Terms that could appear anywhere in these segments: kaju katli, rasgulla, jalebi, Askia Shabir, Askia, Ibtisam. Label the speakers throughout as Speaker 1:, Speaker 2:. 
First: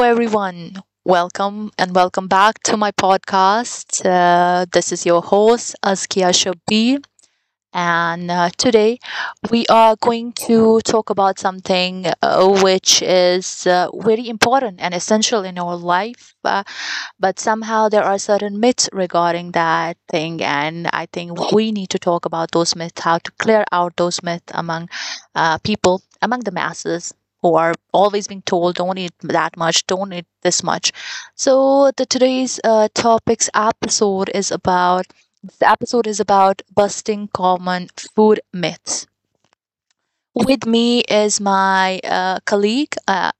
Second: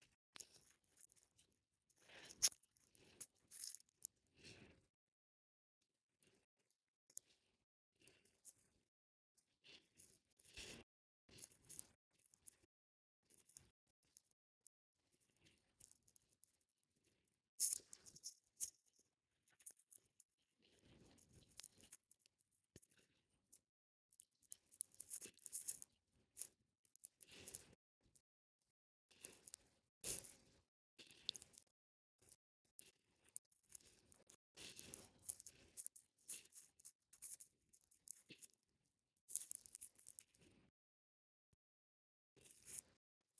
Speaker 1: everyone. Welcome and welcome back to my podcast. This is your host, Askia Shabir. And today we are going to talk about something which is very important and essential in our life. But somehow there are certain myths regarding that thing, and I think we need to talk about those myths, how to clear out those myths among people, among the masses who are always being told, don't eat that much, don't eat this much. So the today's topics episode is about this episode is about busting common food myths. With me is my colleague,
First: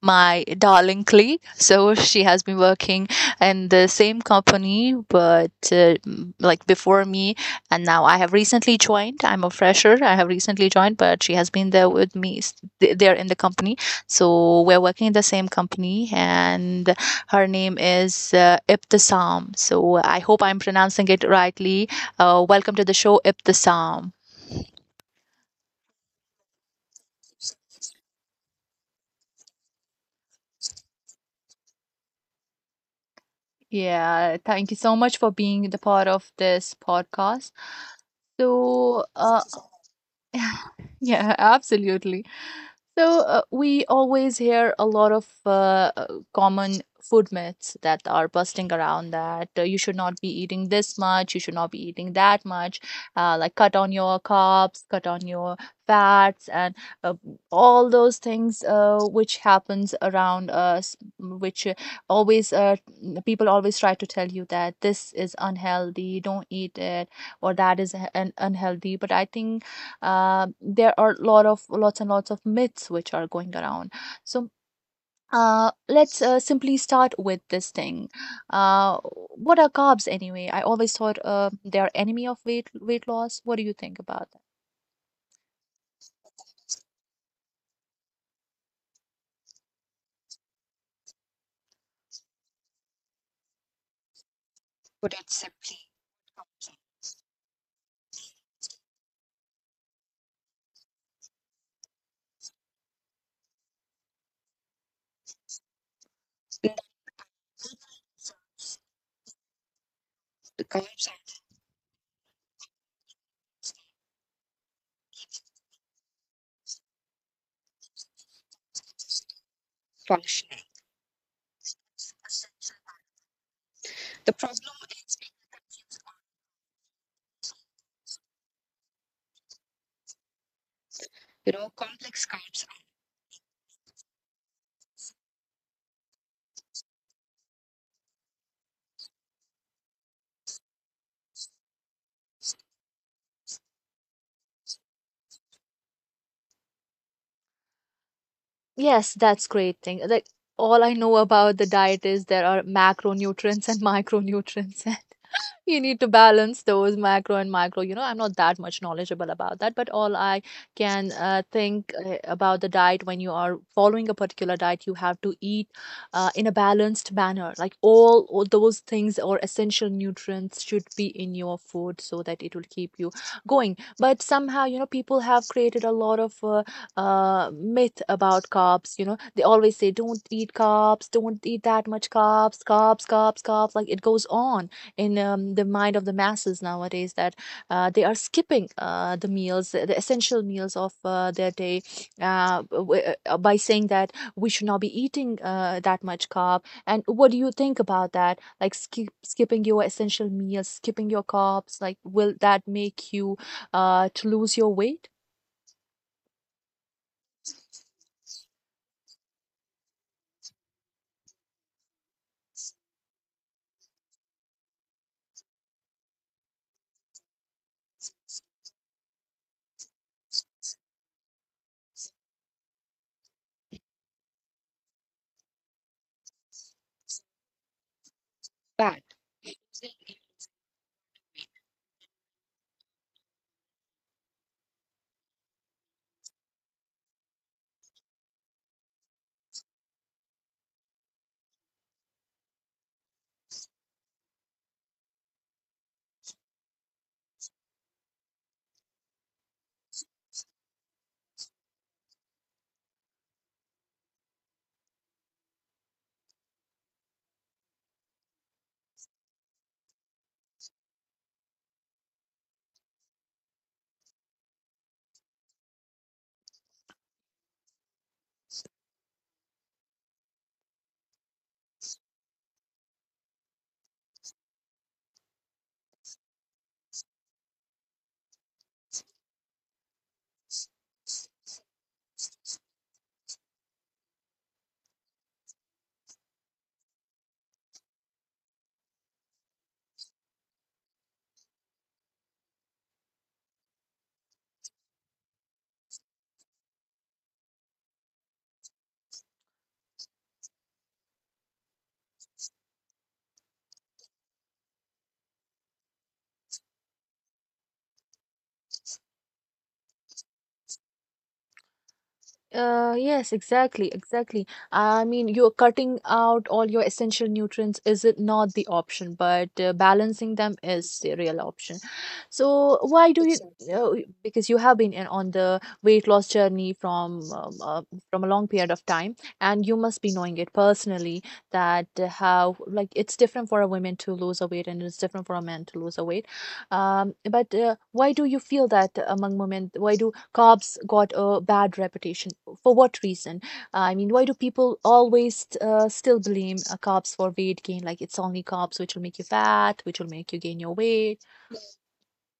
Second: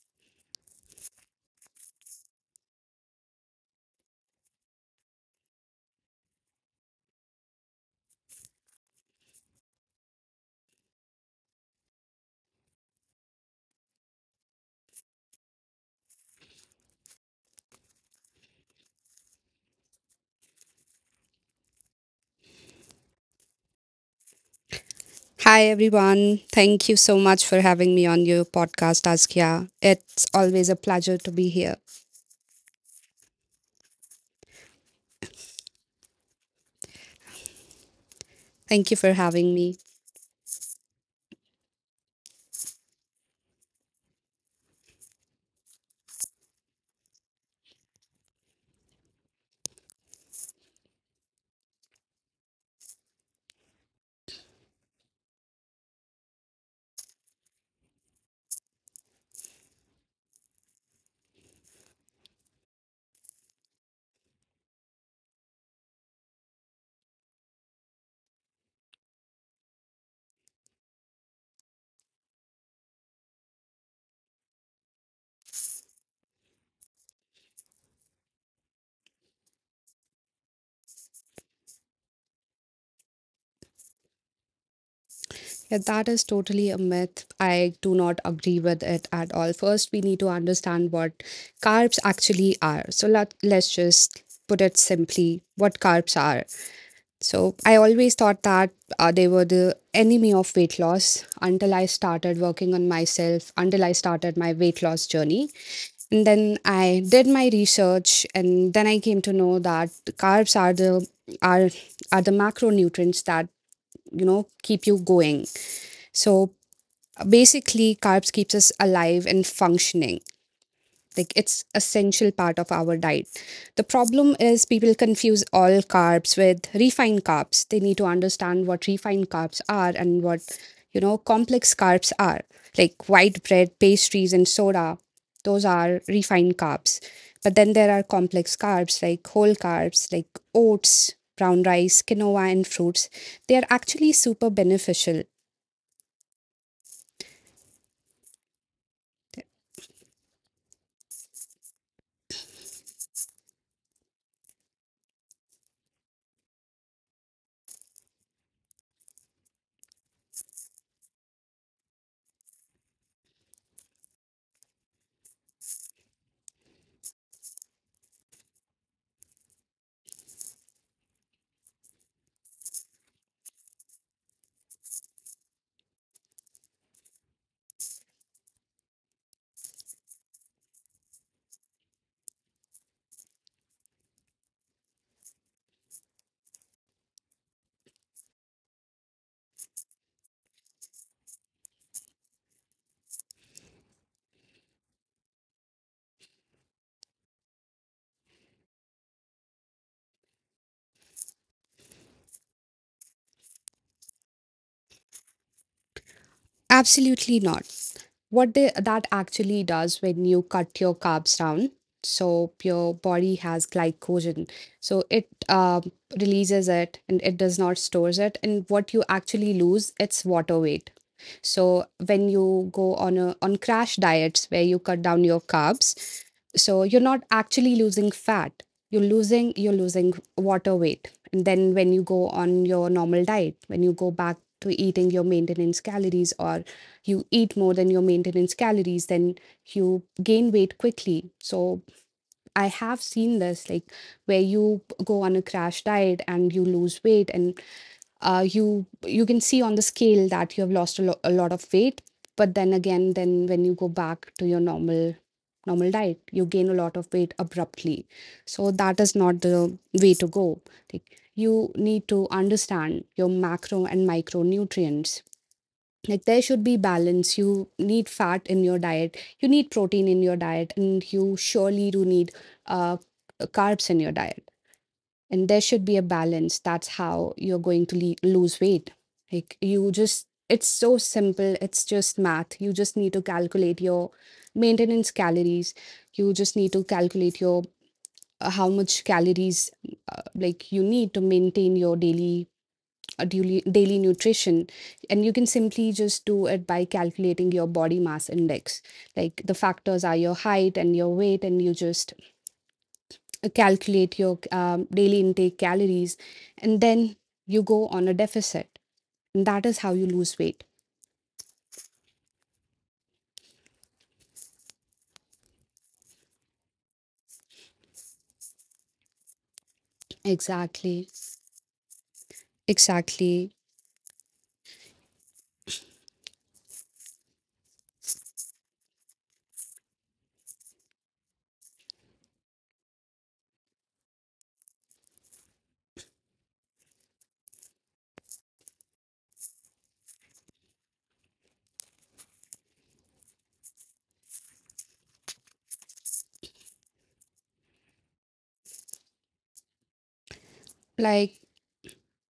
Speaker 1: my darling colleague. So she has been working in the same company, but like before me, and now I have recently joined. I'm a fresher. I have recently joined, but she has been there with me there in the company. So we're working in the same company, and her name is Ibtisam. So I hope I'm pronouncing it rightly. Welcome to the show, Ibtisam.
Speaker 2: Hi, everyone. Thank you so much for having me on your podcast, Askia. It's always a pleasure to be here.
Speaker 1: Yeah, thank you so much for being the part of this podcast.
Speaker 2: Thank
Speaker 1: So,
Speaker 2: you for having me.
Speaker 1: yeah, absolutely. So we always hear a lot of common food myths that are busting around, that you should not be eating this much, you should not be eating that much, like cut on your carbs, cut on your fats, and uh, all those things which happens around us, which always people always try to tell you that this is unhealthy, don't eat it, or that is an unhealthy. But I think there are a lot of lots and lots of myths which are going around. So let's simply start with this thing. Uh, what are carbs anyway? I always thought they are enemy of weight loss. What do you think about that?
Speaker 2: Yeah, that is totally a myth. I do not agree with it at all. First, we need to understand what carbs actually are. So let's just put it simply what carbs are. So I always thought that they were the enemy of weight loss until I started working on myself, until I started my weight loss journey. And then I did my research, and then I came to know that carbs are are the macronutrients that you know keep you going. So basically, carbs keeps us alive and functioning, like it's essential part of our diet. The problem is people confuse all carbs with refined carbs. They need to understand what refined carbs are and what, you know, complex carbs are, like white bread, pastries, and soda. Those are refined carbs, but then there are complex carbs, like whole carbs, like oats, brown rice, quinoa, and fruits. They are actually super beneficial.
Speaker 1: Yes, that's great thing. Like, all I know about the diet is there are macronutrients and micronutrients. You need to balance those macro and micro. You know, I'm not that much knowledgeable about that, but all I can think about the diet. When you are following a particular diet, you have to eat in a balanced manner. Like, all those things or essential nutrients should be in your food so that it will keep you going. But somehow, you know, people have created a lot of myth about carbs. You know, they always say, don't eat carbs, don't eat that much carbs, carbs, carbs, carbs. Like, it goes on in the mind of the masses nowadays that they are skipping the meals, the essential meals of their day, uh, w- by saying that we should not be eating that much carb. And what do you think about that? Like, skipping your essential meals, skipping your carbs, like will that make you to lose your weight?
Speaker 2: Absolutely not. What that actually does when you cut your carbs down, so your body has glycogen, so it releases it and it does not stores it, and what you actually lose, it's water weight. So when you go on a on crash diets where you cut down your carbs, so you're not actually losing fat, you're losing, you're losing water weight. And then when you go on your normal diet, when you go back to eating your maintenance calories, or you eat more than your maintenance calories, then you gain weight quickly. So I have seen this, like where you go on a crash diet and you lose weight, and you can see on the scale that you have lost a lot of weight. But then again, then when you go back to your normal diet, you gain a lot of weight abruptly. So that is not the way to go. Like, you need to understand your macro and micronutrients. Like, there should be balance. You need fat in your diet, you need protein in your diet, and you surely do need uh, carbs in your diet, and there should be a balance. That's how you're going to lose weight. Like, you just, it's so simple, it's just math. You just need to calculate your maintenance calories. You just need to calculate your how much calories like you need to maintain your daily, a daily, daily nutrition. And you can simply just do it by calculating your body mass index. Like, the factors are your height and your weight, and you just calculate your daily intake calories, and then you go on a deficit, and that is how you lose weight.
Speaker 1: Yes, exactly, exactly. I mean, you're cutting out all your essential nutrients is it not the option, but balancing them is the
Speaker 2: Exactly,
Speaker 1: real option. So why do you?
Speaker 2: exactly.
Speaker 1: Exactly. Because you have been in, on the weight loss journey from a long period of time, and you must be knowing it personally that how like it's different for a woman to lose a weight, and it's different for a man to lose a weight. But why do you feel that among women? Why do carbs got a bad reputation, for what reason? I mean, why do people always still blame carbs for weight gain? Like, it's only carbs which will make you fat, which will make you gain your weight.
Speaker 2: Like,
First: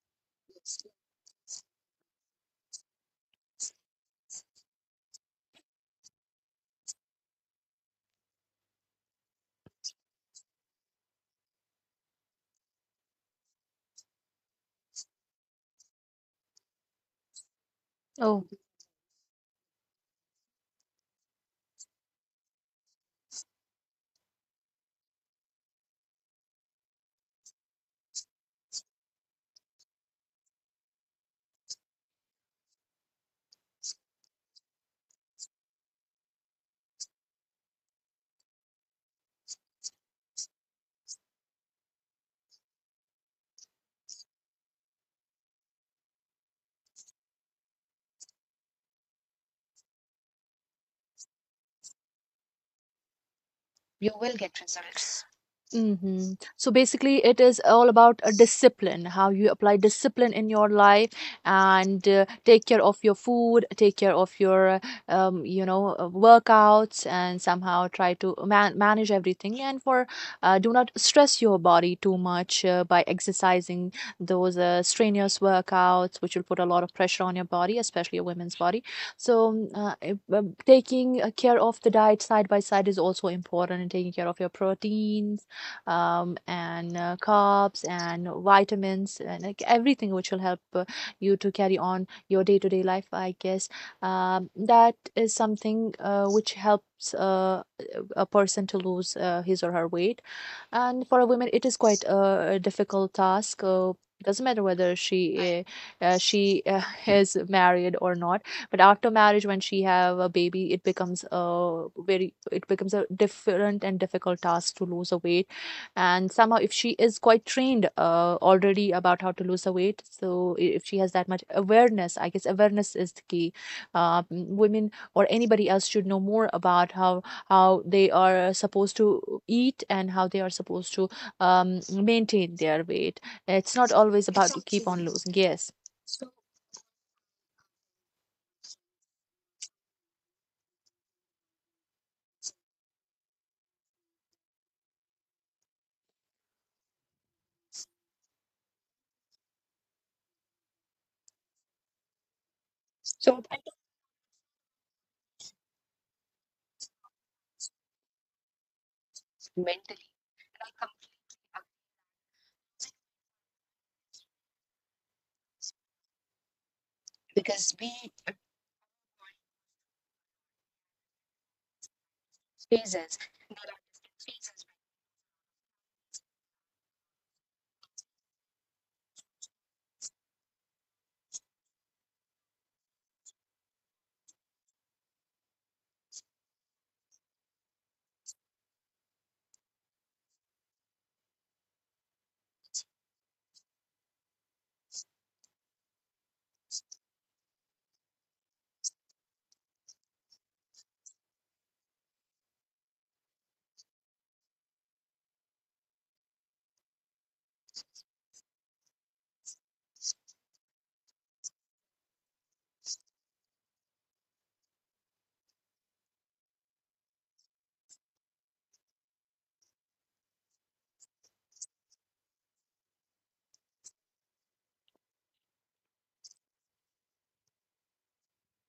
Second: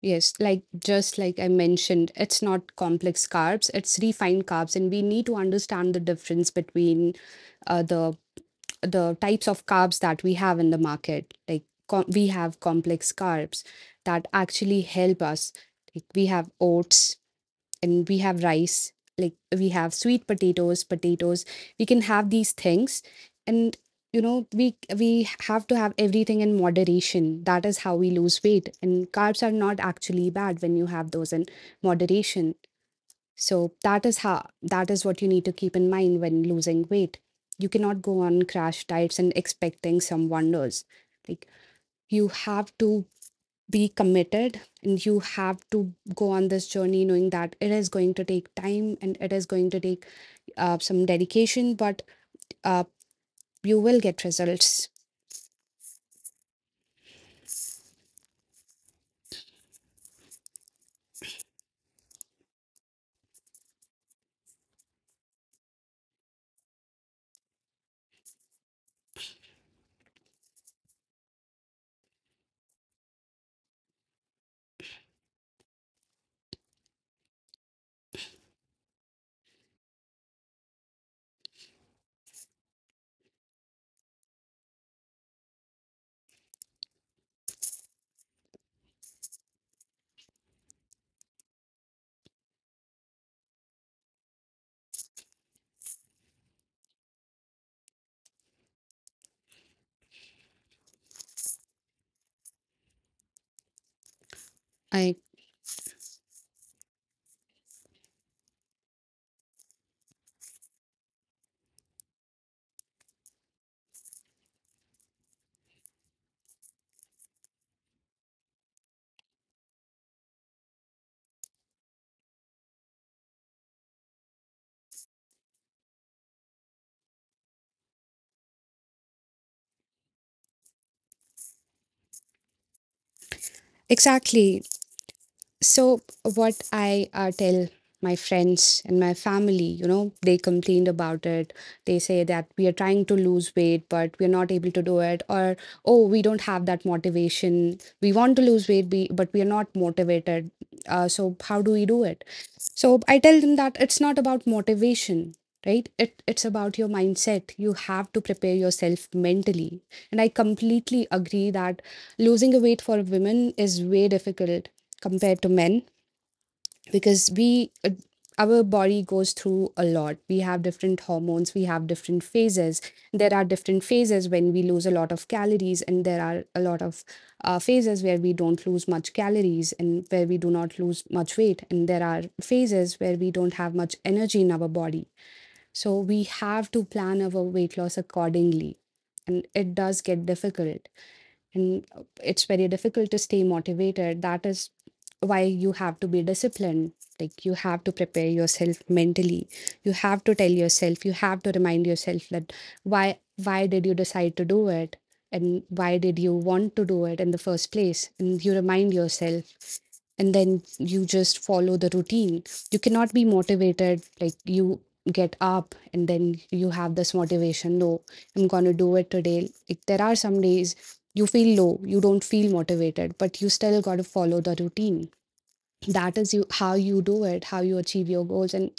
Speaker 2: yes, like, just like I mentioned, it's not complex carbs, it's refined carbs, and we need to understand the difference between uh, the the types of carbs that we have in the market. Like, we have complex carbs that actually help us. Like, we have oats, and we have rice, like we have sweet potatoes, potatoes. We can have these things. And you know, we have to have everything in moderation. That is how we lose weight, and carbs are not actually bad when you have those in moderation. So that is how, that is what you need to keep in mind when losing weight. You cannot go on crash diets and expecting some wonders. Like, you have to be committed, and you have to go on this journey knowing that it is going to take time and it is going to take some dedication, but uh, you will get results.
Speaker 1: Mhm. So basically, it is all about a discipline, how you apply discipline in your life, and take care of your food, take care of your, you know, workouts, and somehow try to manage everything. And for do not stress your body too much by exercising those strenuous workouts, which will put a lot of pressure on your body, especially a woman's body. So taking care of the diet side by side is also important, and taking care of your proteins and carbs and vitamins and like everything which will help you to carry on your day-to-day life, I guess. That is something which helps a person to lose his or her weight. And for a woman, it is quite a difficult task. Doesn't matter whether
Speaker 2: I
Speaker 1: she is married or not. But after marriage, when she have a baby, it becomes a different and difficult task to lose a weight. And somehow, if she is quite trained already about how to lose a weight, so if she has that much awareness, I guess awareness is the key. Women or anybody else should know more about how they are supposed to eat and how they are supposed to maintain their weight. It's not always about
Speaker 2: Exactly.
Speaker 1: keep on losing. Yes.
Speaker 2: So, what I tell my friends and my family, you know, they complained about it. They say that we are trying to lose weight, but we're not able to do it. Or, oh, we don't have that motivation. We want to lose weight, but we are not motivated. So, how do we do it? So, I tell them that it's not about motivation, right, it's about your mindset. You have to prepare yourself mentally, and I completely agree that losing a weight for women is way difficult compared to men, because we our body goes through a lot. We have different hormones, we have different phases. There are different phases when we lose a lot of calories, and there are a lot of phases where we don't lose much calories and where we do not lose much weight, and there are phases where we don't have much energy in our body. So we have to plan our weight loss accordingly. And it does get difficult. And it's very difficult to stay motivated. That is why you have to be disciplined. Like, you have to prepare yourself mentally. You have to tell yourself, you have to remind yourself that why did you decide to do it? And why did you want to do it in the first place? And you remind yourself, and then you just follow the routine. You cannot be motivated. Like, you get up and then you have this motivation. No, I'm going to do it today. Like, there are some days you feel low, you don't feel motivated, but you still got to follow the routine. That is you how you do it, how you achieve your goals. And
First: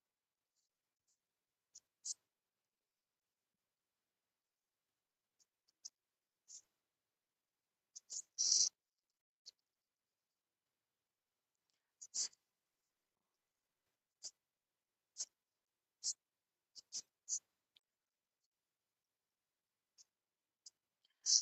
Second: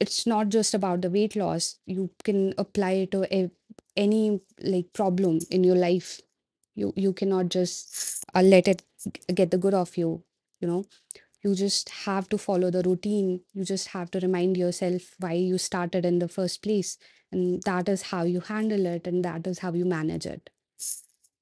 Speaker 2: it's not just about the weight loss, you can apply it to any, like, problem in your life. You cannot just let it get the good of you, you know. You just have to follow the routine. You just have to remind yourself why you started in the first place. And that is how you handle it, and that is how you manage it.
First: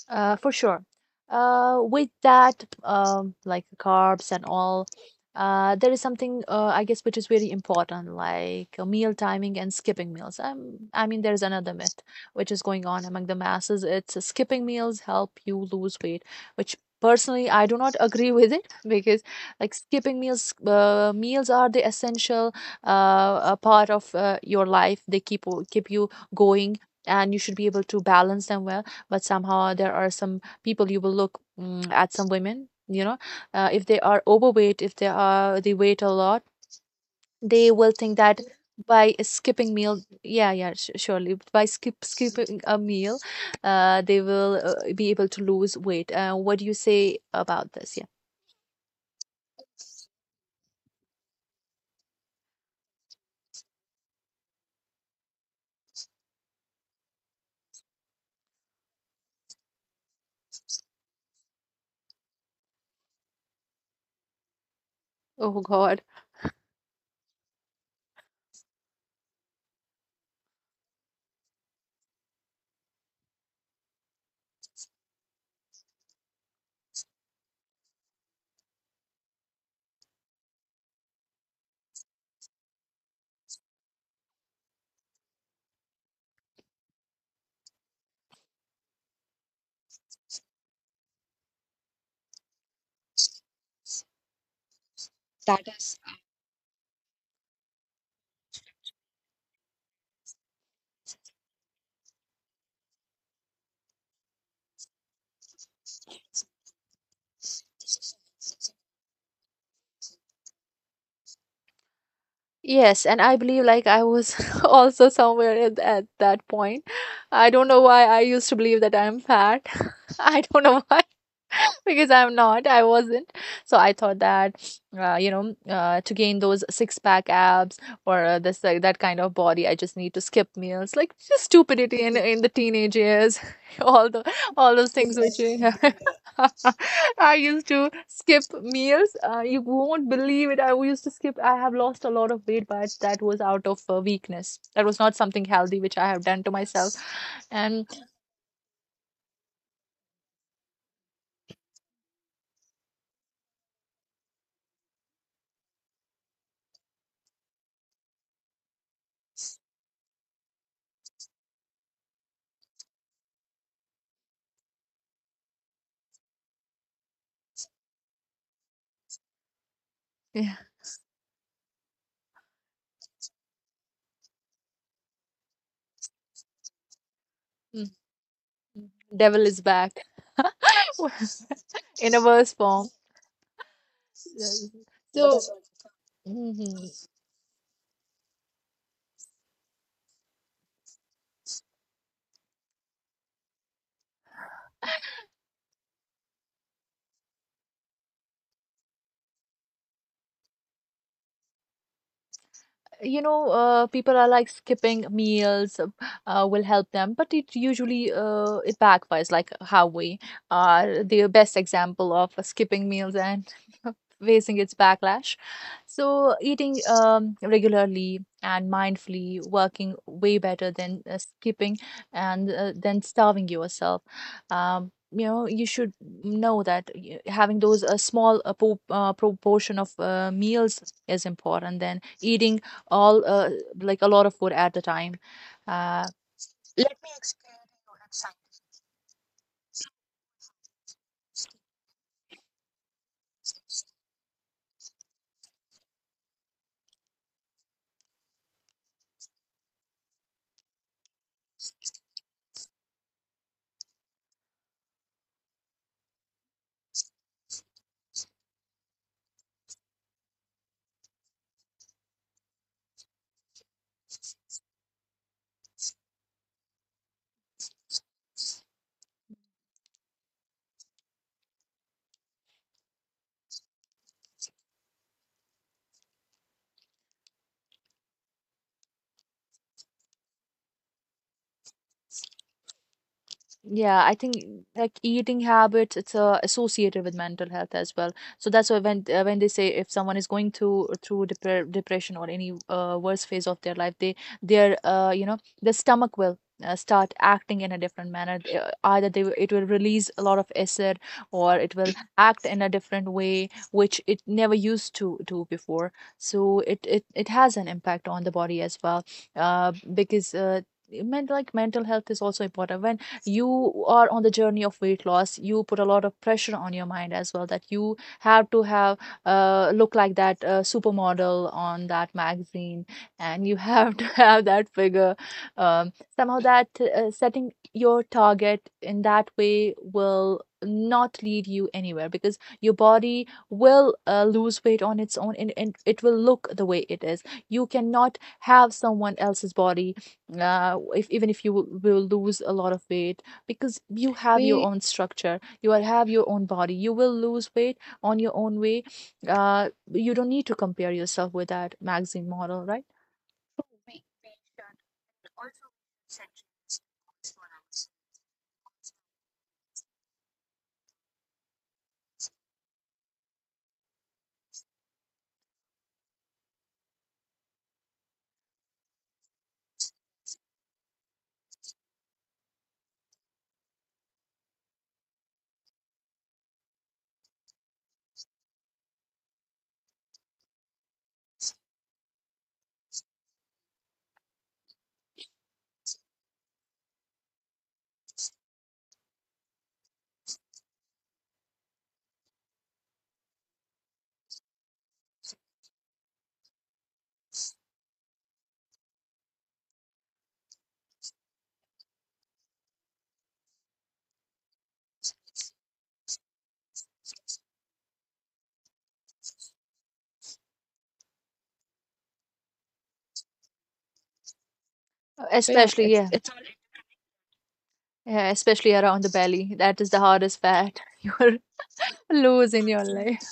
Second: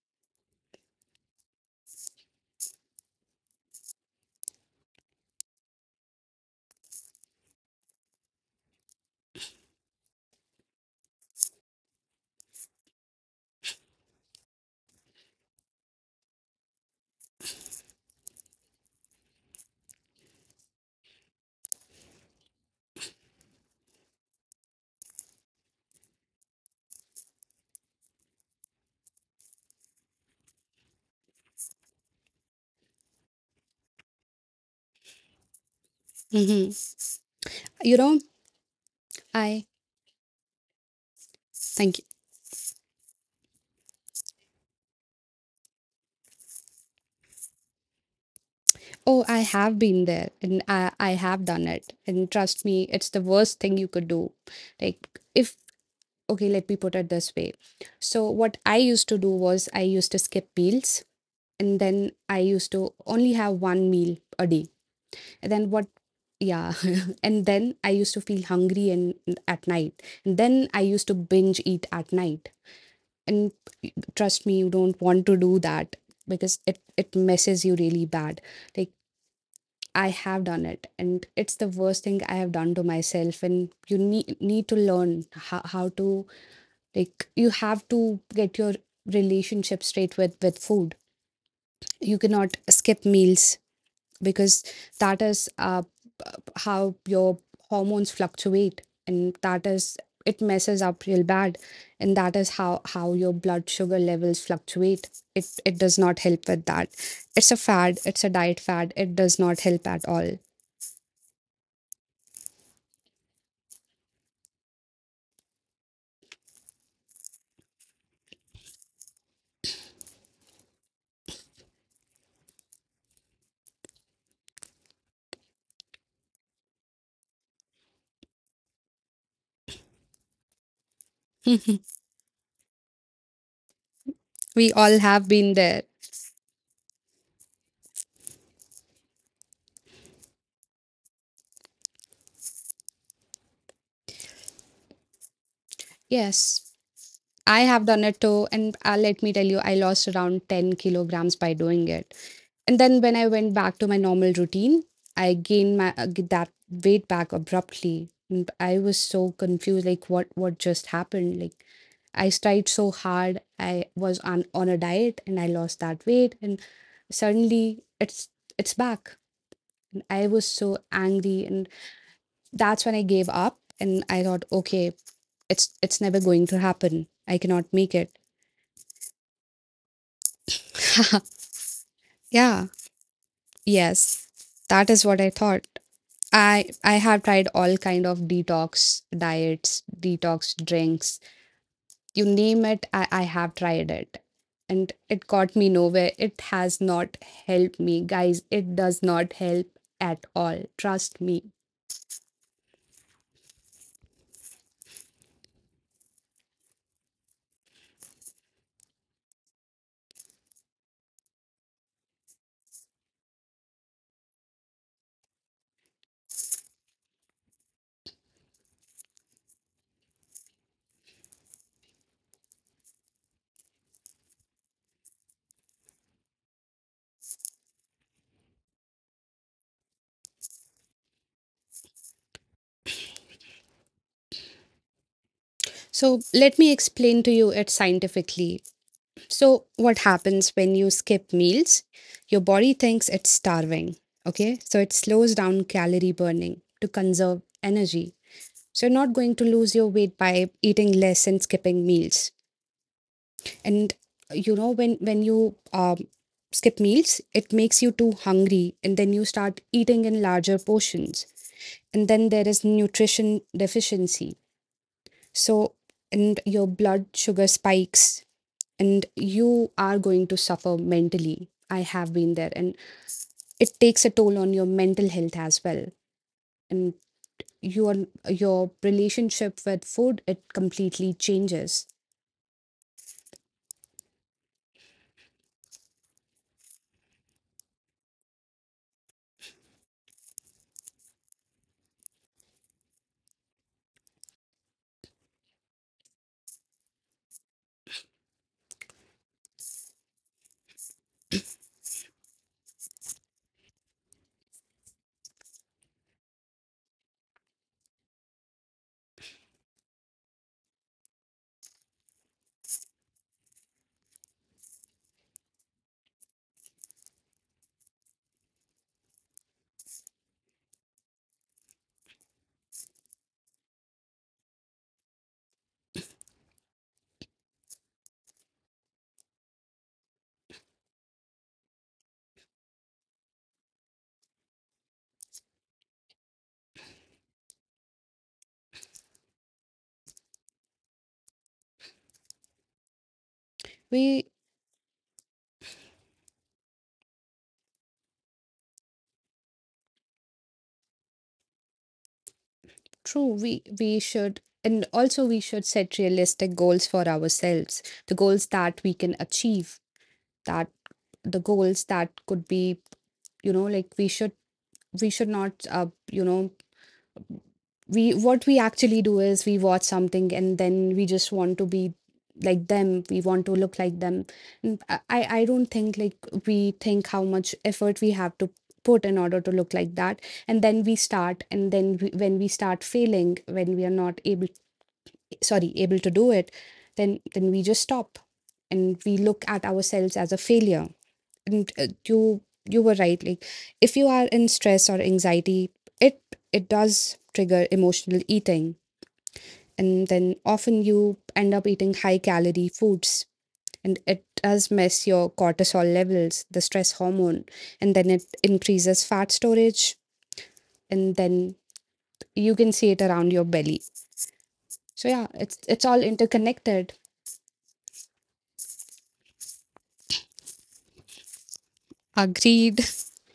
Speaker 1: For sure. With that, like, carbs and all, there is something I guess which is very important, like meal timing and skipping meals. I mean, there's another myth which is going on among the masses. It's skipping meals help you lose weight, which personally I do not agree with it, because like meals are the essential part of your life. They keep you going, and you should be able to balance them well. But somehow, there are some people, you will look, at some women, if they are overweight, if they are, they weight a lot,
Speaker 2: Hmm.
Speaker 1: they will
Speaker 2: You
Speaker 1: think
Speaker 2: know,
Speaker 1: that by
Speaker 2: I
Speaker 1: skipping meal, surely by skip
Speaker 2: thank you.
Speaker 1: skipping a meal, they will be able to lose weight. What do you say about this? Yeah.
Speaker 2: Oh, I have been there and I have done it. And trust me, it's the worst thing you could do. Like, if, okay, let me put it this way. So, what I used to do was I used to skip meals, and then I used to only have one meal a day. And
Speaker 1: Oh
Speaker 2: then what?
Speaker 1: god.
Speaker 2: Yeah. and then I used to feel hungry and at night, and then I used to binge eat at night. And trust me, you don't want to do that because it messes you really bad. Like, I have done it and it's the worst thing I have done to myself, and you need to learn how to, like, you have to get your relationship straight with food. You cannot skip meals because that is how your hormones fluctuate, and that is, it messes up real bad. And that is how your blood sugar levels fluctuate. It does not help with that. It's a fad, it's a diet fad, it does not help at all.
Speaker 1: Yes, and I believe like I was also somewhere at that point. I don't know why I used to believe that I'm fat. I don't know why, because I'm not, I wasn't. So I thought that, to gain those six pack abs, or this like that kind of body, I just need to skip meals, like just stupidity in the teenage years, all the
Speaker 2: We
Speaker 1: all those
Speaker 2: all
Speaker 1: things
Speaker 2: have
Speaker 1: which
Speaker 2: been
Speaker 1: you-
Speaker 2: there.
Speaker 1: I used to skip meals. You won't believe it. I used to skip. I have lost a lot of weight, but that was out of weakness. That was not something healthy which I have done to
Speaker 2: Yes,
Speaker 1: myself.
Speaker 2: I have
Speaker 1: And
Speaker 2: done it too, and let me tell you, I lost around 10 kilograms by doing it. And then when I went back to my normal routine, I gained my that weight back abruptly. And I was so confused, like, what just happened? Like, I tried so hard. I was on a diet and I lost that weight, and suddenly it's back. I was
Speaker 1: yeah,
Speaker 2: so angry, and that's when I gave up. And I thought, okay, it's never going to happen. I cannot
Speaker 1: mm,
Speaker 2: make it.
Speaker 1: devil is back in a worse
Speaker 2: yeah.
Speaker 1: form.
Speaker 2: Yes. That is what I thought.
Speaker 1: 就嗯
Speaker 2: I
Speaker 1: 哼，
Speaker 2: I have tried all kind of detox diets, detox drinks, you name it, I have tried it. And it got me nowhere. It has not helped me. Guys, it does not help at all. Trust me.
Speaker 1: you know, people are like skipping meals will help them, but it usually, it backfires. Like, how we are the best example of skipping meals and facing its backlash. So eating regularly and mindfully working way better than skipping and then starving yourself. You know, you should know that having those a small proportion of meals is important than eating all like a lot of food at the time. Uh,
Speaker 2: So let me explain to you it scientifically. So what happens when you skip meals? Your body thinks it's starving. Okay. So it slows down calorie burning to conserve energy. So you're not going to lose your weight by eating less and skipping meals. And you know, when you skip meals, it makes you too hungry, and then you start eating in larger portions. And then there is nutrition deficiency. So, and your blood sugar spikes, and you are going to suffer mentally. I have been there, and it takes a toll on your mental health as well. And your your relationship with food, it completely changes.
Speaker 1: Yeah, I think like eating habits, it's associated with mental health as well. So that's why when they say if someone is going through depression or any worse phase of their life, they their their stomach will start acting in a different manner. Either it will release a lot of acid, or it will act in a different way which it never used to do before. So it has an impact on the body as well, because mental health is also important when you are on the journey of weight loss. You put a lot of pressure on your mind as well, that you have to have look like that supermodel on that magazine, and you have to have that figure. Somehow that setting your target in that way will not lead you anywhere, because your body will lose weight on its own, and it will look the way it is. You cannot have someone else's body if even if you will lose a lot of weight, because you
Speaker 2: We
Speaker 1: have your own structure, you are, have your own body, you will lose weight on your own way. You don't need to compare yourself with that magazine model, right?
Speaker 2: True, we should, and also we should set realistic goals for ourselves, the goals that we can achieve, that the goals that could be, you know, like, we should, we should not, you know, we, what we actually do is we watch something and then we just want to be like them, we want to look like them. And I don't think how much effort we have to put in order to look like that. And then we start, and then when we start failing, when we are not able, sorry, able to do it, then we just stop and we look at ourselves as a failure. And you, you were right, like if you are in stress or anxiety, it it does trigger emotional eating, and then often you end up eating high calorie foods. And it does mess your cortisol levels, the stress hormone, and then it increases fat storage, and then you can see it around your belly. So yeah,
Speaker 1: Yeah,
Speaker 2: it's
Speaker 1: especially
Speaker 2: all
Speaker 1: yeah
Speaker 2: interconnected.
Speaker 1: yeah especially around the belly. That is the hardest fat you will lose in
Speaker 2: Agreed.
Speaker 1: your life.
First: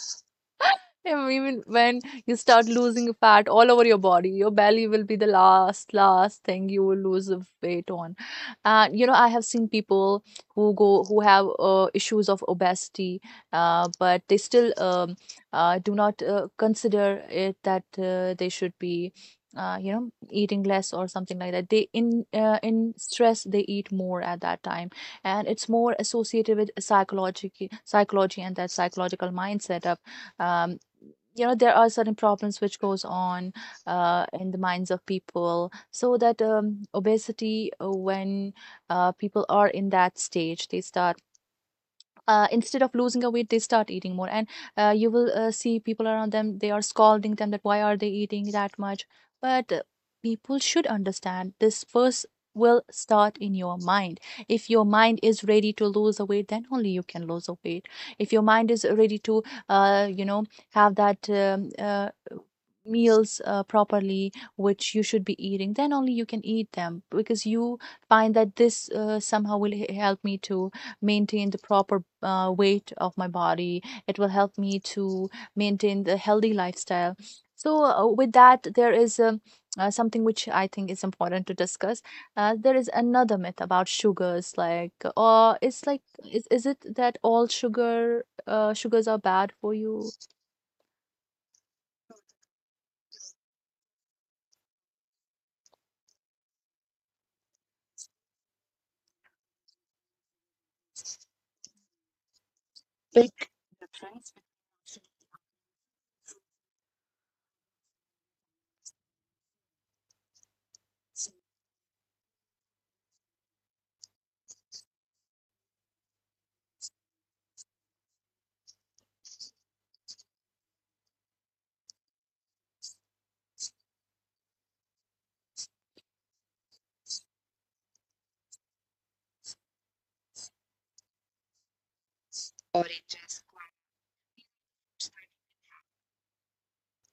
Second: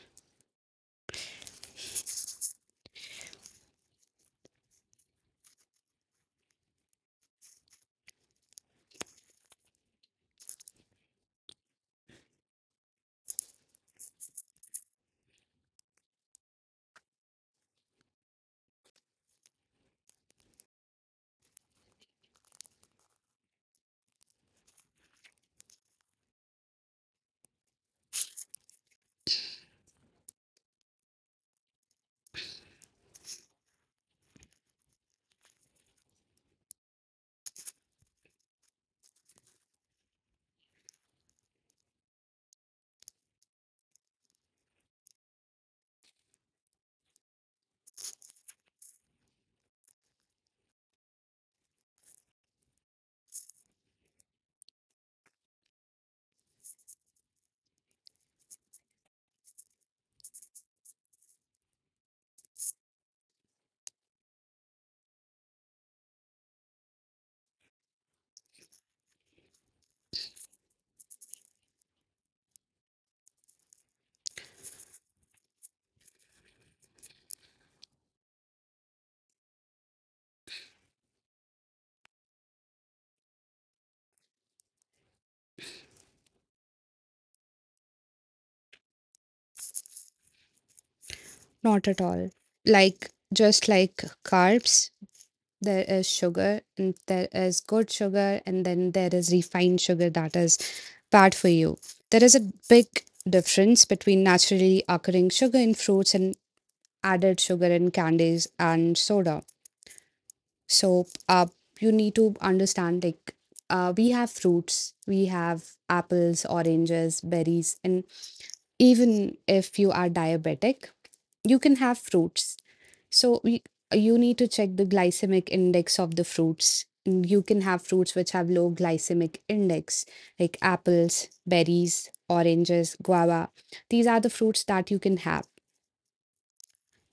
Speaker 1: And even when you start losing fat all over your body, your belly will be the last, last thing you will lose of weight on. And you know, I have seen people who have issues of obesity, but they still do not consider it that they should be. You know, eating less or something like that. They in stress they eat more at that time, and it's more associated with psychology, and that psychological mindset of um, you know, there are certain problems which goes on in the minds of people. So that obesity, when people are in that stage, they start instead of losing a weight, they start eating more. And you will see people around them, they are scolding them, that why are they eating that much. But people should understand this first will start in your mind. If your mind is ready to lose a weight, then only you can lose a weight. If your mind is ready to you know, have that meals properly, which you should be eating, then only you can eat them, because you find that this somehow will help me to maintain the proper weight of my body. It will help me to maintain the healthy lifestyle. So, with that, there is something which I think is important to discuss. There is another myth about sugars, like, it's like, is it that all sugar, sugars are bad for you?
Speaker 2: Not at all. Like, just like carbs, there is sugar, and there is good sugar, and then there is refined sugar that is bad for you. There is a big difference between naturally occurring sugar in fruits and added sugar in candies and soda. So, you need to understand, like, we have fruits, we have apples, oranges, berries, and even if you are diabetic, you can have fruits. So you need to check the glycemic index of the fruits. You can have fruits which have low glycemic index, like apples, berries, oranges, guava. These are the fruits that you can have.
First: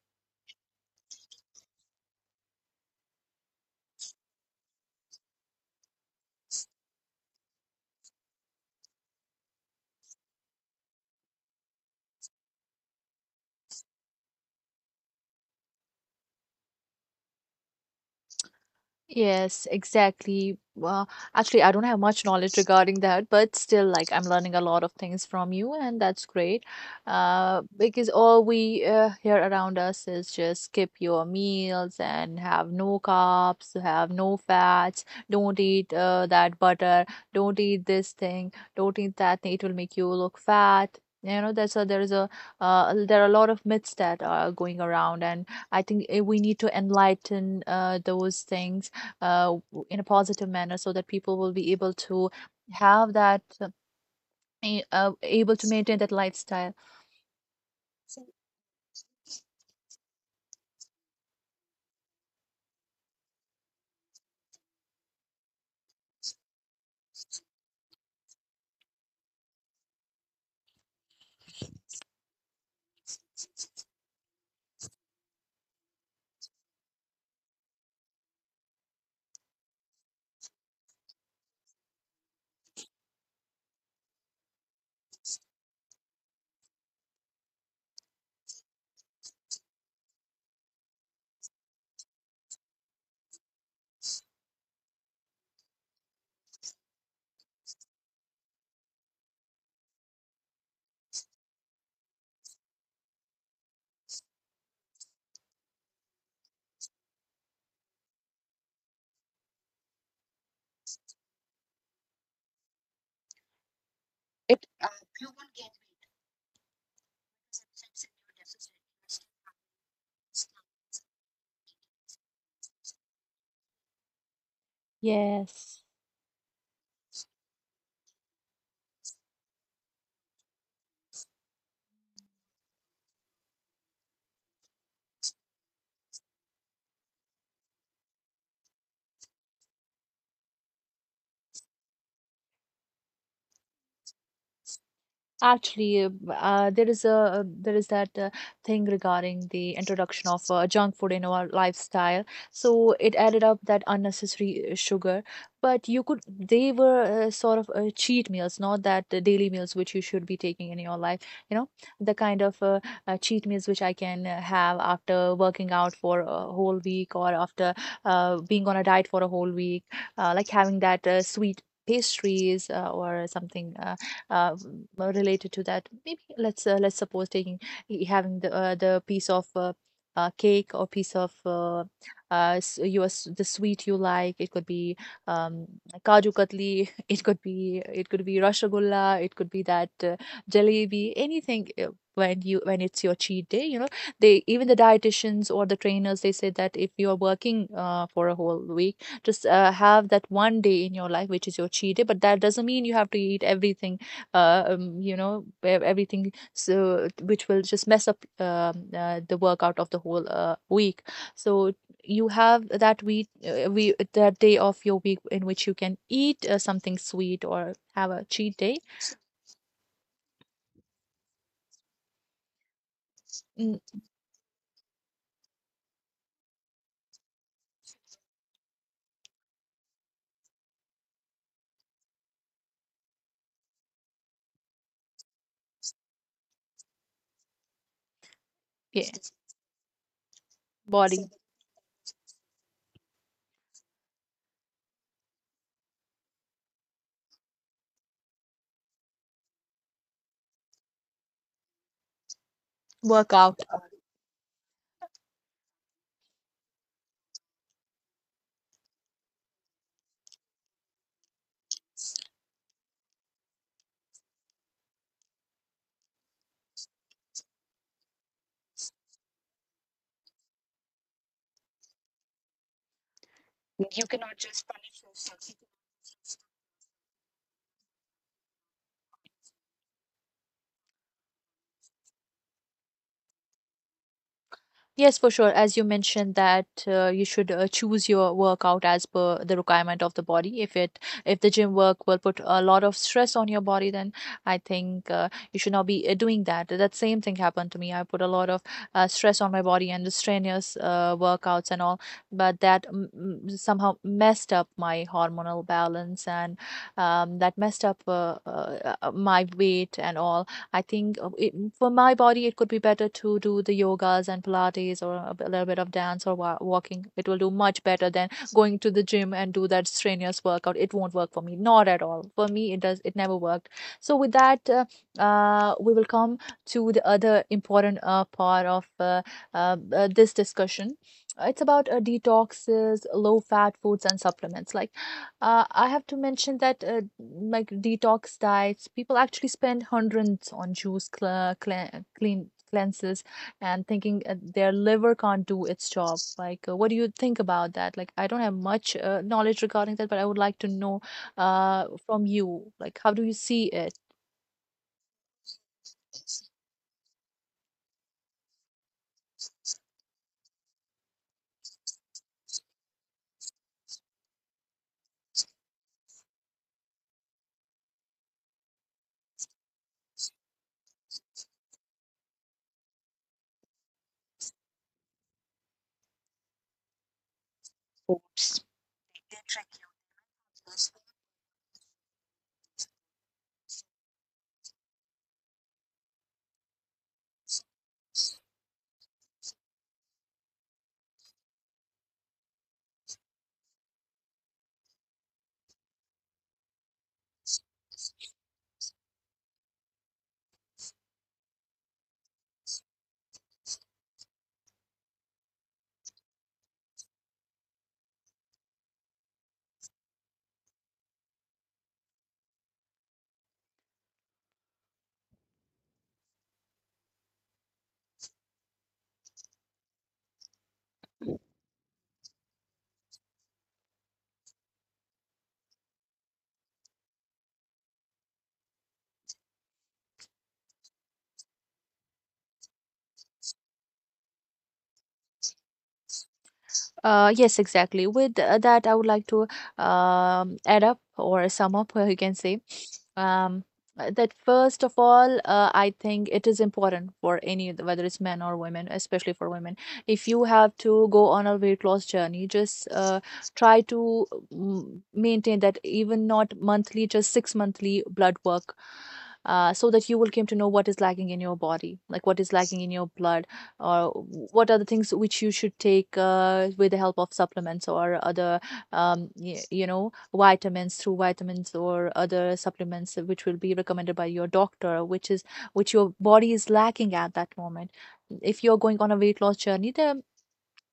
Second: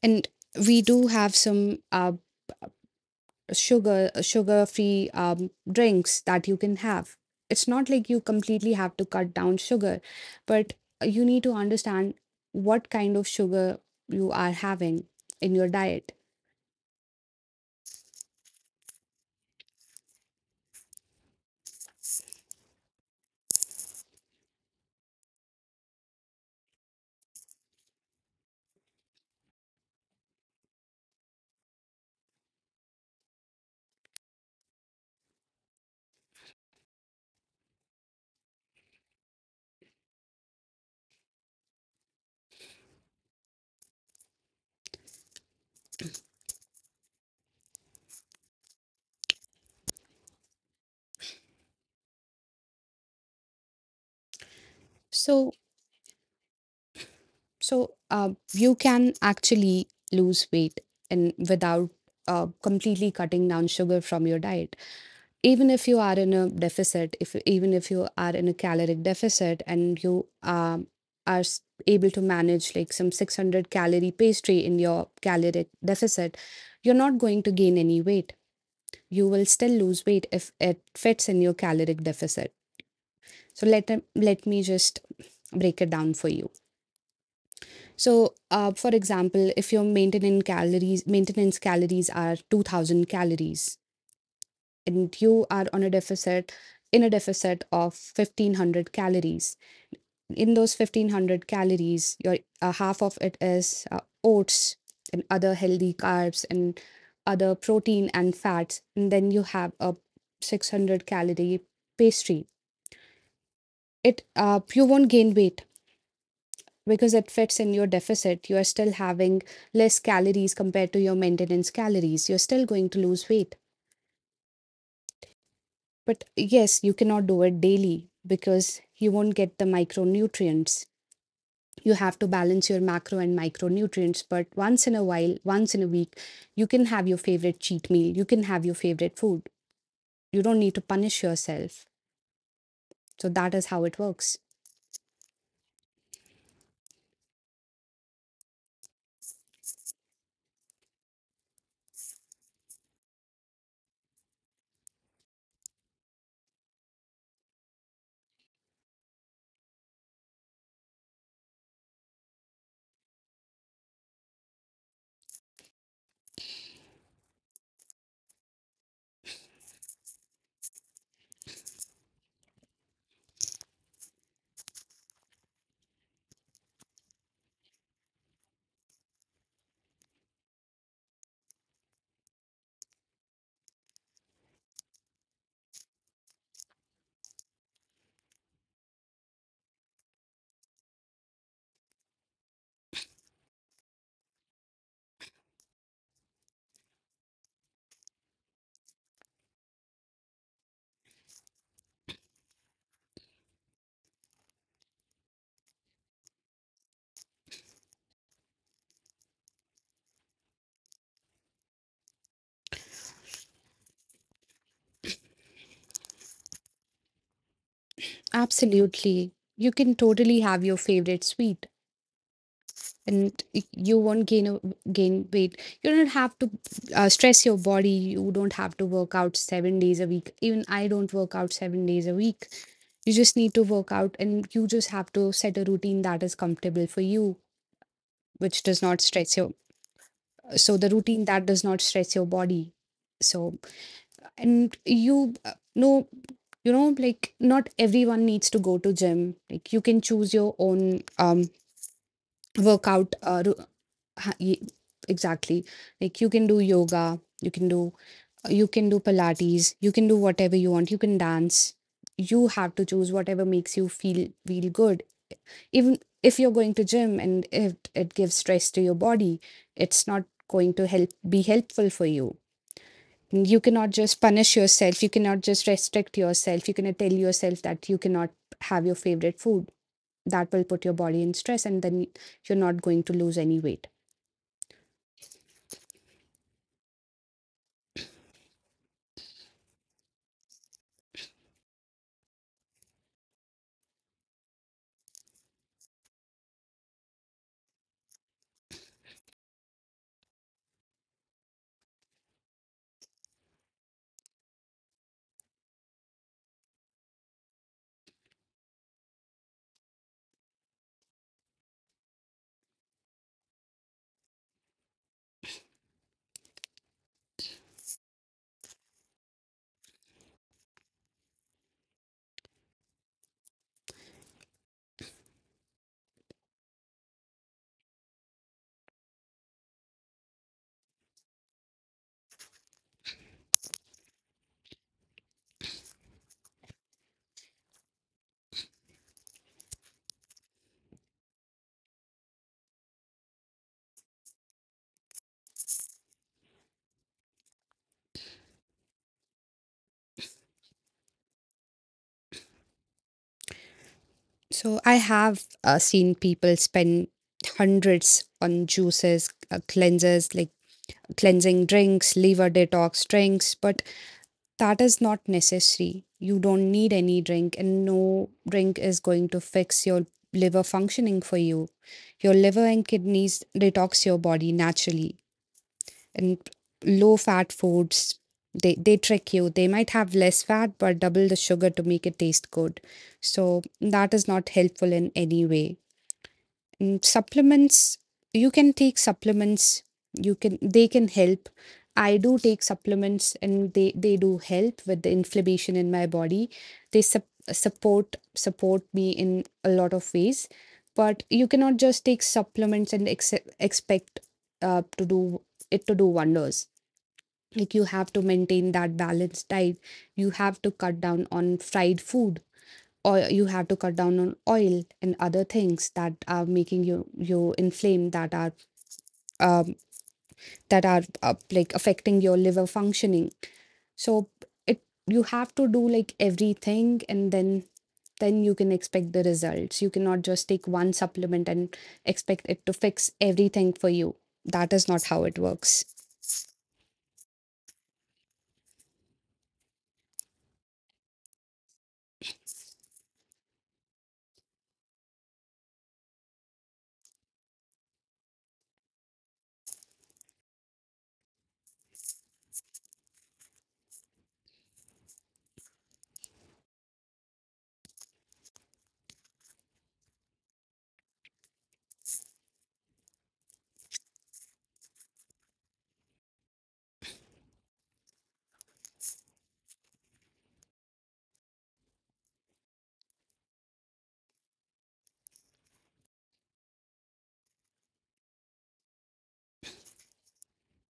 Speaker 2: And we do have some sugar free drinks that you can have. It's not like you completely have to cut down sugar, but you need to understand what kind of sugar you are having in your diet.
Speaker 1: Yes, exactly. Well, actually, I don't have much knowledge regarding that, but still, like, I'm learning a lot of things from you, and that's great. Because all we hear around us is just skip your meals and have no carbs, have no fats, don't eat that butter, don't eat this thing, don't eat that thing, it will make you look fat. You know, that's a, there is a there are a lot of myths that are going around, and I think we need to enlighten those things in a positive manner, so that people will be able to have that
Speaker 2: So,
Speaker 1: able to maintain that lifestyle.
Speaker 2: you can actually lose weight and without completely cutting down sugar from your diet. Even if you are in a deficit, if even if you are in a caloric deficit and you are able to manage, like, some 600 calorie pastry in your caloric deficit, you're not going to gain any weight. You will still lose weight if it fits in your caloric deficit. So let me just break it down for you. So, for example, if your maintenance calories are 2000 calories and you are on a deficit in a deficit of 1500 calories. In those 1500 calories, your half of it is oats and other healthy carbs, and other protein and fats, and then you have a 600 calorie pastry. It You won't gain weight because it fits in your deficit. You are still having less calories compared to your maintenance calories. You're still going to lose weight.
Speaker 1: Yes.
Speaker 2: But yes, you cannot do it daily because you won't get the micronutrients. You have to balance your macro and micronutrients. But once in a while, once in a week, you can have your favorite cheat meal, you can have your favorite food. You don't need to punish yourself. So that is how it works.
Speaker 1: Actually, there is that thing regarding the introduction of junk food in our lifestyle. So it added up that unnecessary sugar. But you could, they were sort of cheat meals, not that daily meals which you should be taking in your life. You know, the kind of cheat meals which I can have after working out for a whole week, or after being on a diet for a whole week, like having that sweet pastries or something. Uh, Related to that, maybe let's suppose taking, having the piece of cake, or piece of uh, your, the sweet you like. It could be um, kaju katli, it could be, it could be rasgulla, it could be that jalebi, anything. When you, when it's your cheat day, you know, they, even the dietitians or the trainers, they say that if you are working for a whole week, just have that one day in your life which is your cheat day. But that doesn't mean you have to eat everything, you know, everything. So which will just mess up the workout of the whole week. So you have that week we that day of your week in which you can eat something sweet or have a cheat day.
Speaker 2: Absolutely. You can totally have your favorite sweet, and
Speaker 1: Mm,
Speaker 2: you won't gain weight. You don't have to stress your body. You don't have to work out 7 days a week. Even I don't work out 7 days a week. You just need to work out, and you just have to set a routine that is comfortable for you, which does not
Speaker 1: yeah,
Speaker 2: stress your... So the routine
Speaker 1: body
Speaker 2: that does not stress your body. So, and you know, like, not everyone needs to go to gym. Like, you can choose your own um workout
Speaker 1: workout.
Speaker 2: ha- y- exactly. Like, you can do yoga, you can do, you can do pilates, you can do whatever you want, you can dance. You have to choose whatever makes you feel good. Even if you're going to gym and if it gives stress to your body, it's not going to help be helpful for you. You cannot just punish yourself, you cannot just restrict yourself, you cannot tell yourself that you cannot have your favorite food. That will put your body in stress, and then you're not going to lose any weight.
Speaker 1: Yes, for sure. As you mentioned that you should choose your workout as per the requirement of the body. If it, if the gym work will put a lot of stress on your body, then I think you should not be doing that. That same thing happened to me. I put a lot of stress on my body and the strenuous workouts and all, but that somehow messed up my hormonal balance, and that messed up my weight and all. I think it, for my body, it could be better to do the yogas and Pilates, or a, a little bit of dance or walking. It will do much better than going to the gym and do that strenuous workout. It won't work for me, not at all. For me, it does. It never worked. So with that, we will come to the other important part of this discussion. It's about detoxes, low fat foods, and supplements. Like, I have to mention that like detox diets, people actually spend hundreds on juice cle cle clean cleanses, and thinking their liver can't do its job. Like, what do you think about that? Like, I don't have much knowledge regarding that, but I would like to know from you. Like, how do you see it?
Speaker 2: So I have seen people spend hundreds on juices, cleansers, like cleansing drinks, liver detox drinks, but that is not necessary. You don't need any drink, and no drink is going to fix your liver functioning for you. Your liver and kidneys detox your body naturally. And low fat foods, they trick you. They might have less fat, but double the sugar to make it taste good. So, that is not helpful in any way. Mm, supplements, you can take supplements, you can they can help. I do take supplements, and they do help with the inflammation in my body. They support me in a lot of ways. But you cannot just take supplements and expect to do wonders. Like, you have to maintain that balanced diet, you have to cut down on fried food, or you have to cut down on oil and other things that are making you inflame, um, that are like, affecting your liver functioning. So it you have to do, like, everything, and then you can expect the results. You cannot just take one supplement and expect it to fix everything for you. That is not how it works.
Speaker 1: Yes, exactly. With that, I would like to add up or sum up, you can say. um, that first of all, I think it is important for any, whether it's men or women, especially for women. If you have to go on a weight loss journey, just try to maintain that, even not monthly, just six monthly blood work. So that you will come to know what is lacking in your body, like what is lacking in your blood, or what are the things which you should take with the help of supplements or other, you know, vitamins, through vitamins or other supplements which will be recommended by your doctor, which is which your body is lacking at that moment. If you're going on a weight loss journey there,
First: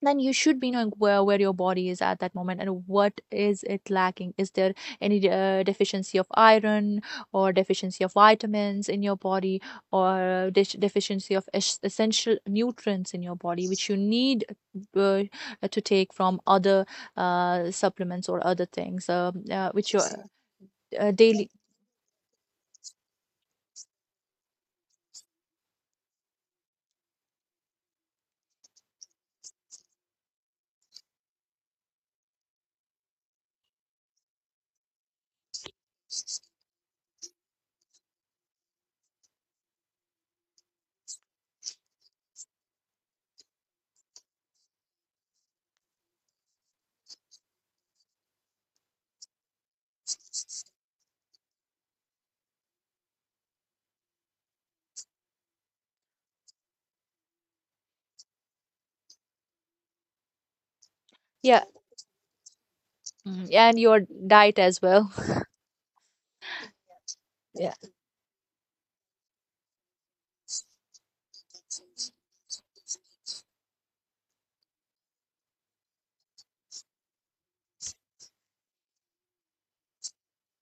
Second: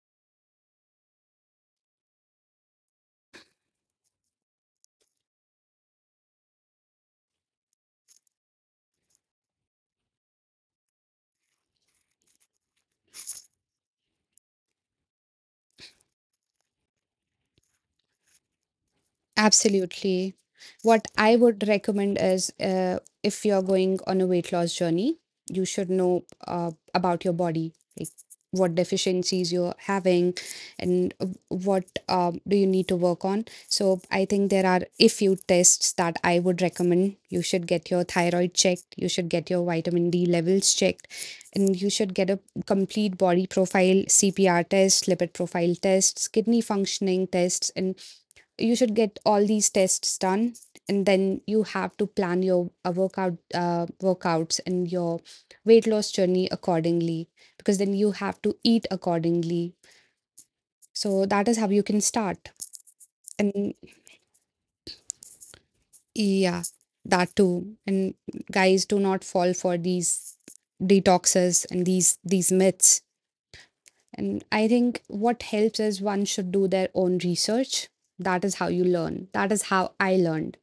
Speaker 1: then you should be knowing where your body is at that moment and what is it lacking. Is there any deficiency of iron, or deficiency of vitamins in your body, or deficiency of essential nutrients in your body which you need uh, to take from other supplements or other things, which your
Speaker 2: Absolutely. What I
Speaker 1: daily.
Speaker 2: would recommend is, if you're going on a weight loss journey, you should know about your body, like, what deficiencies you're having, and what, do you need to work on. So I think there are a few tests that I would recommend. You should get your thyroid checked, you should get your vitamin D levels checked, and you should get a complete body profile, CPR test, lipid profile tests, kidney functioning tests, and you should get all these tests done, and then you have to plan your workouts and your weight loss journey accordingly, because then you have to eat accordingly. So that is
Speaker 1: Yeah,
Speaker 2: how you can start. And
Speaker 1: and your diet as well.
Speaker 2: yeah, that too. And guys, do not fall for these detoxes and these myths. And I think what helps is one should do their own research. That is how you learn, that is how I learned.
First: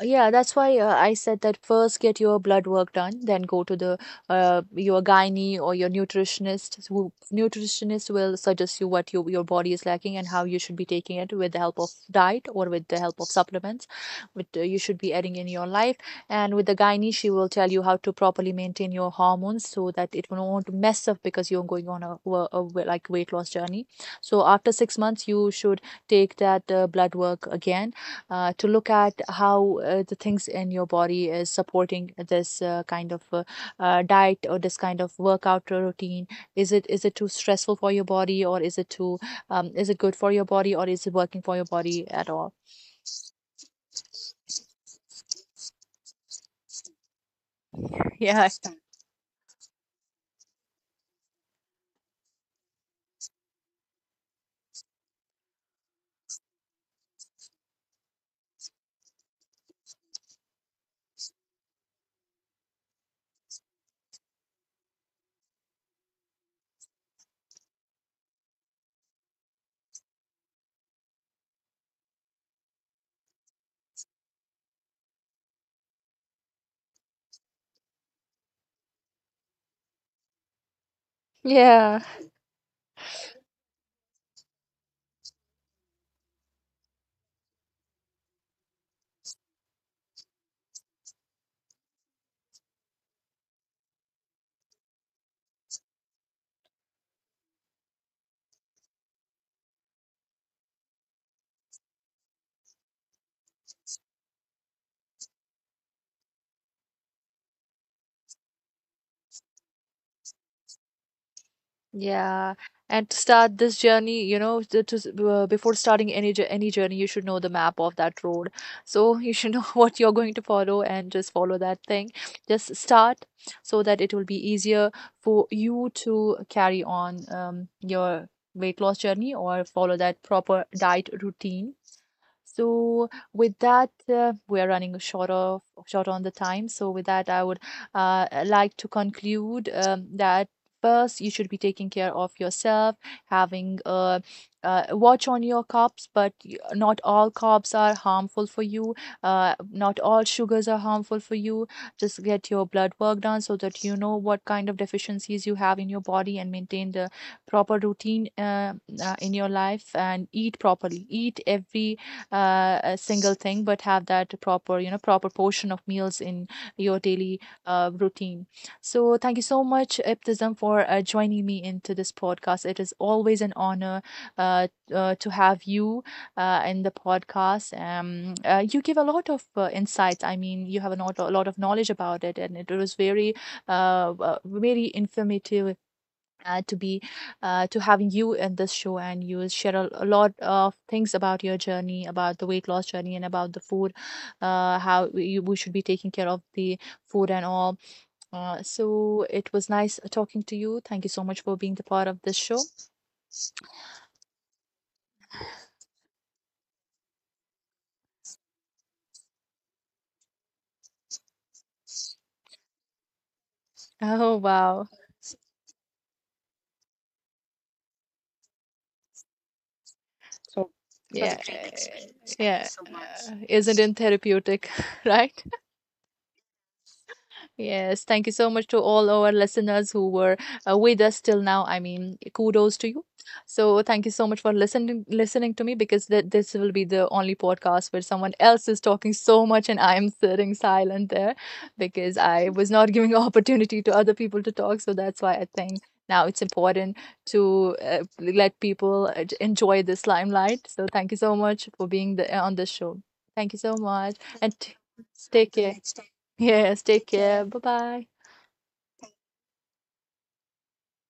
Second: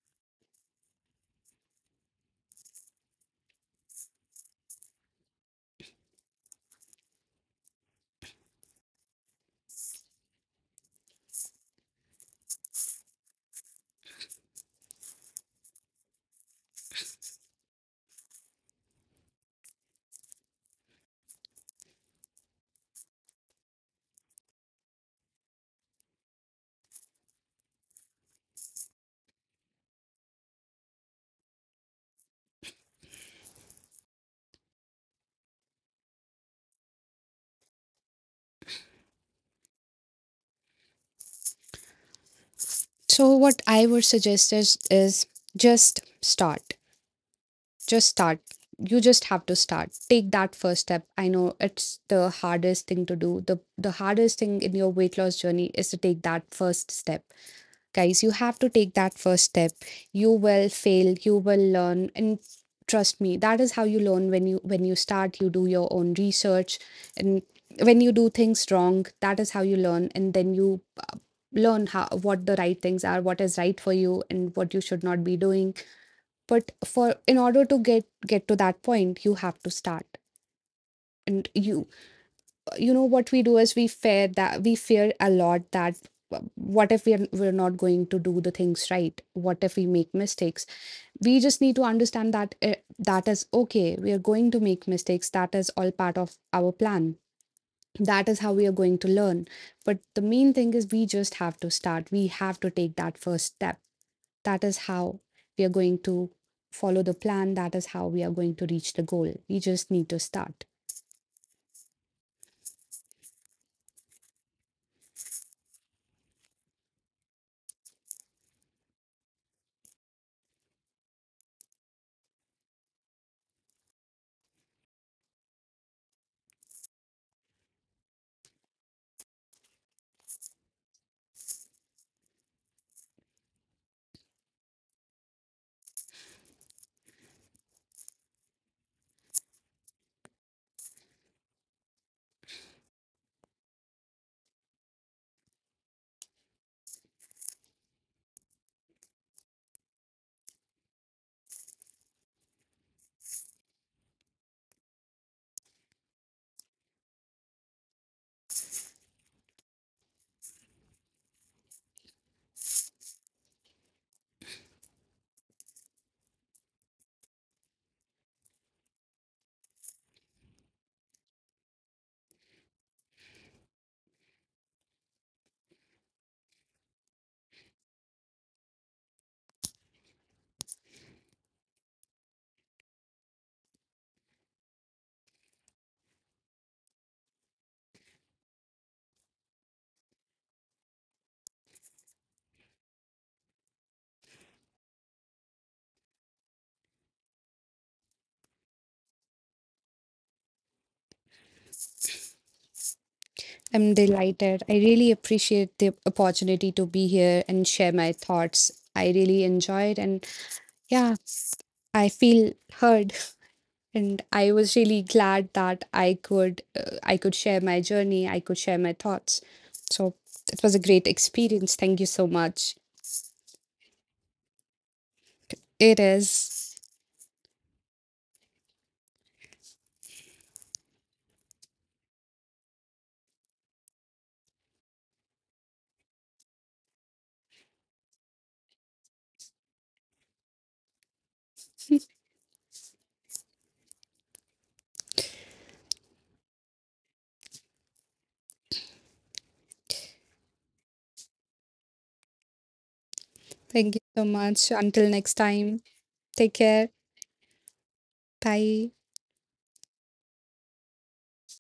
Speaker 1: Yeah, that's why I said that first get your blood work done, then go to the your gynae or your nutritionist. Who, nutritionist will suggest you what your body is lacking and how you should be taking it with the help of diet or with the help of supplements, which you should be adding in your life. And with the gynae, she will tell you how to properly maintain your hormones so that it won't mess up, because you're going on a like weight loss journey. So after 6 months, you should take that blood work again to look at how the things in your body is supporting this kind of diet or this kind of workout routine. Is it too stressful for your body, or is it too is it good for your body, or is it working for your body at all?
Speaker 2: So what I would suggest is, just start. Just start.
Speaker 1: Yeah,
Speaker 2: You just have to start. Take that first step. I know it's the hardest thing to do. The hardest thing in your weight loss journey is to take that first step. Guys, you have to take that first step. You will fail, you will learn, and trust me, that is how you learn. When you, start, you do your own research. And when you do things wrong, that is how you learn, and then you learn how what the right things are, what is right for you, and what you should not be doing. But for, in order to get to that point, you have to start. And
Speaker 1: yeah.
Speaker 2: you know what we do is we fear, that we fear a lot, that what if we're not going to do the things right, what if we make mistakes. We just need to understand that that is okay, we are going to make mistakes, that is all part of our plan, that is how we are going to learn. But the main thing is, we just have to start, we have to take that first step. That is how we are going to follow the plan. That is how we are going to reach the goal. We just need to start.
Speaker 1: Yeah, and to start this journey, you know, before starting any journey, you should know the map of that road. So you should know what you're going to follow and just follow that thing. Just start, so that it will be easier for you to carry on your weight loss journey or follow that proper diet routine. So with that, we are running short on the time. So with that, I would like to conclude that first you should be taking care of yourself, having a, uh, watch on your carbs, but not all carbs are harmful for you. Not all sugars are harmful for you. Just get your blood work done so that you know what kind of deficiencies you have in your body, and maintain the proper routine in your life and eat properly. Eat every a single thing, but have that proper, you know, proper portion of meals in your daily routine. So thank you so much, ibtism, for joining me into this podcast. It is always an honor uh, to have you in the podcast. You give a lot of insights. I mean, you have a lot of knowledge about it, and it was very very informative to be to having you in this show. And you will share a lot of things about your journey, about the weight loss journey, and about the food, how we, we should be taking care of the food and all. So it was nice talking to you. Thank you so much for being the part of this show.
Speaker 2: I'm delighted. I really appreciate the opportunity to be here and share my thoughts. I really enjoyed, and yeah, I feel heard. And
Speaker 1: Oh,
Speaker 2: I
Speaker 1: wow.
Speaker 2: was really glad that I could, I could share my journey, I could share my thoughts. So it was a great
Speaker 1: Yeah,
Speaker 2: experience. Thank you so
Speaker 1: yeah.
Speaker 2: much.
Speaker 1: Isn't it therapeutic? Right?
Speaker 2: It is.
Speaker 1: Yes, thank you so much to all our listeners who were with us till now. I mean, kudos to you. So thank you so much for listening to me, because this will be the only podcast where someone else is talking so much and I am sitting silent there, because I was not giving opportunity to other people to talk. So that's why I think now it's important to let people enjoy this limelight. So thank you so much for being the, on the show. Thank you so
Speaker 2: Thank you
Speaker 1: much,
Speaker 2: so
Speaker 1: and
Speaker 2: much. Until next
Speaker 1: take care.
Speaker 2: time. Take
Speaker 1: Yes,
Speaker 2: care.
Speaker 1: take care. Bye bye.
Speaker 2: Bye.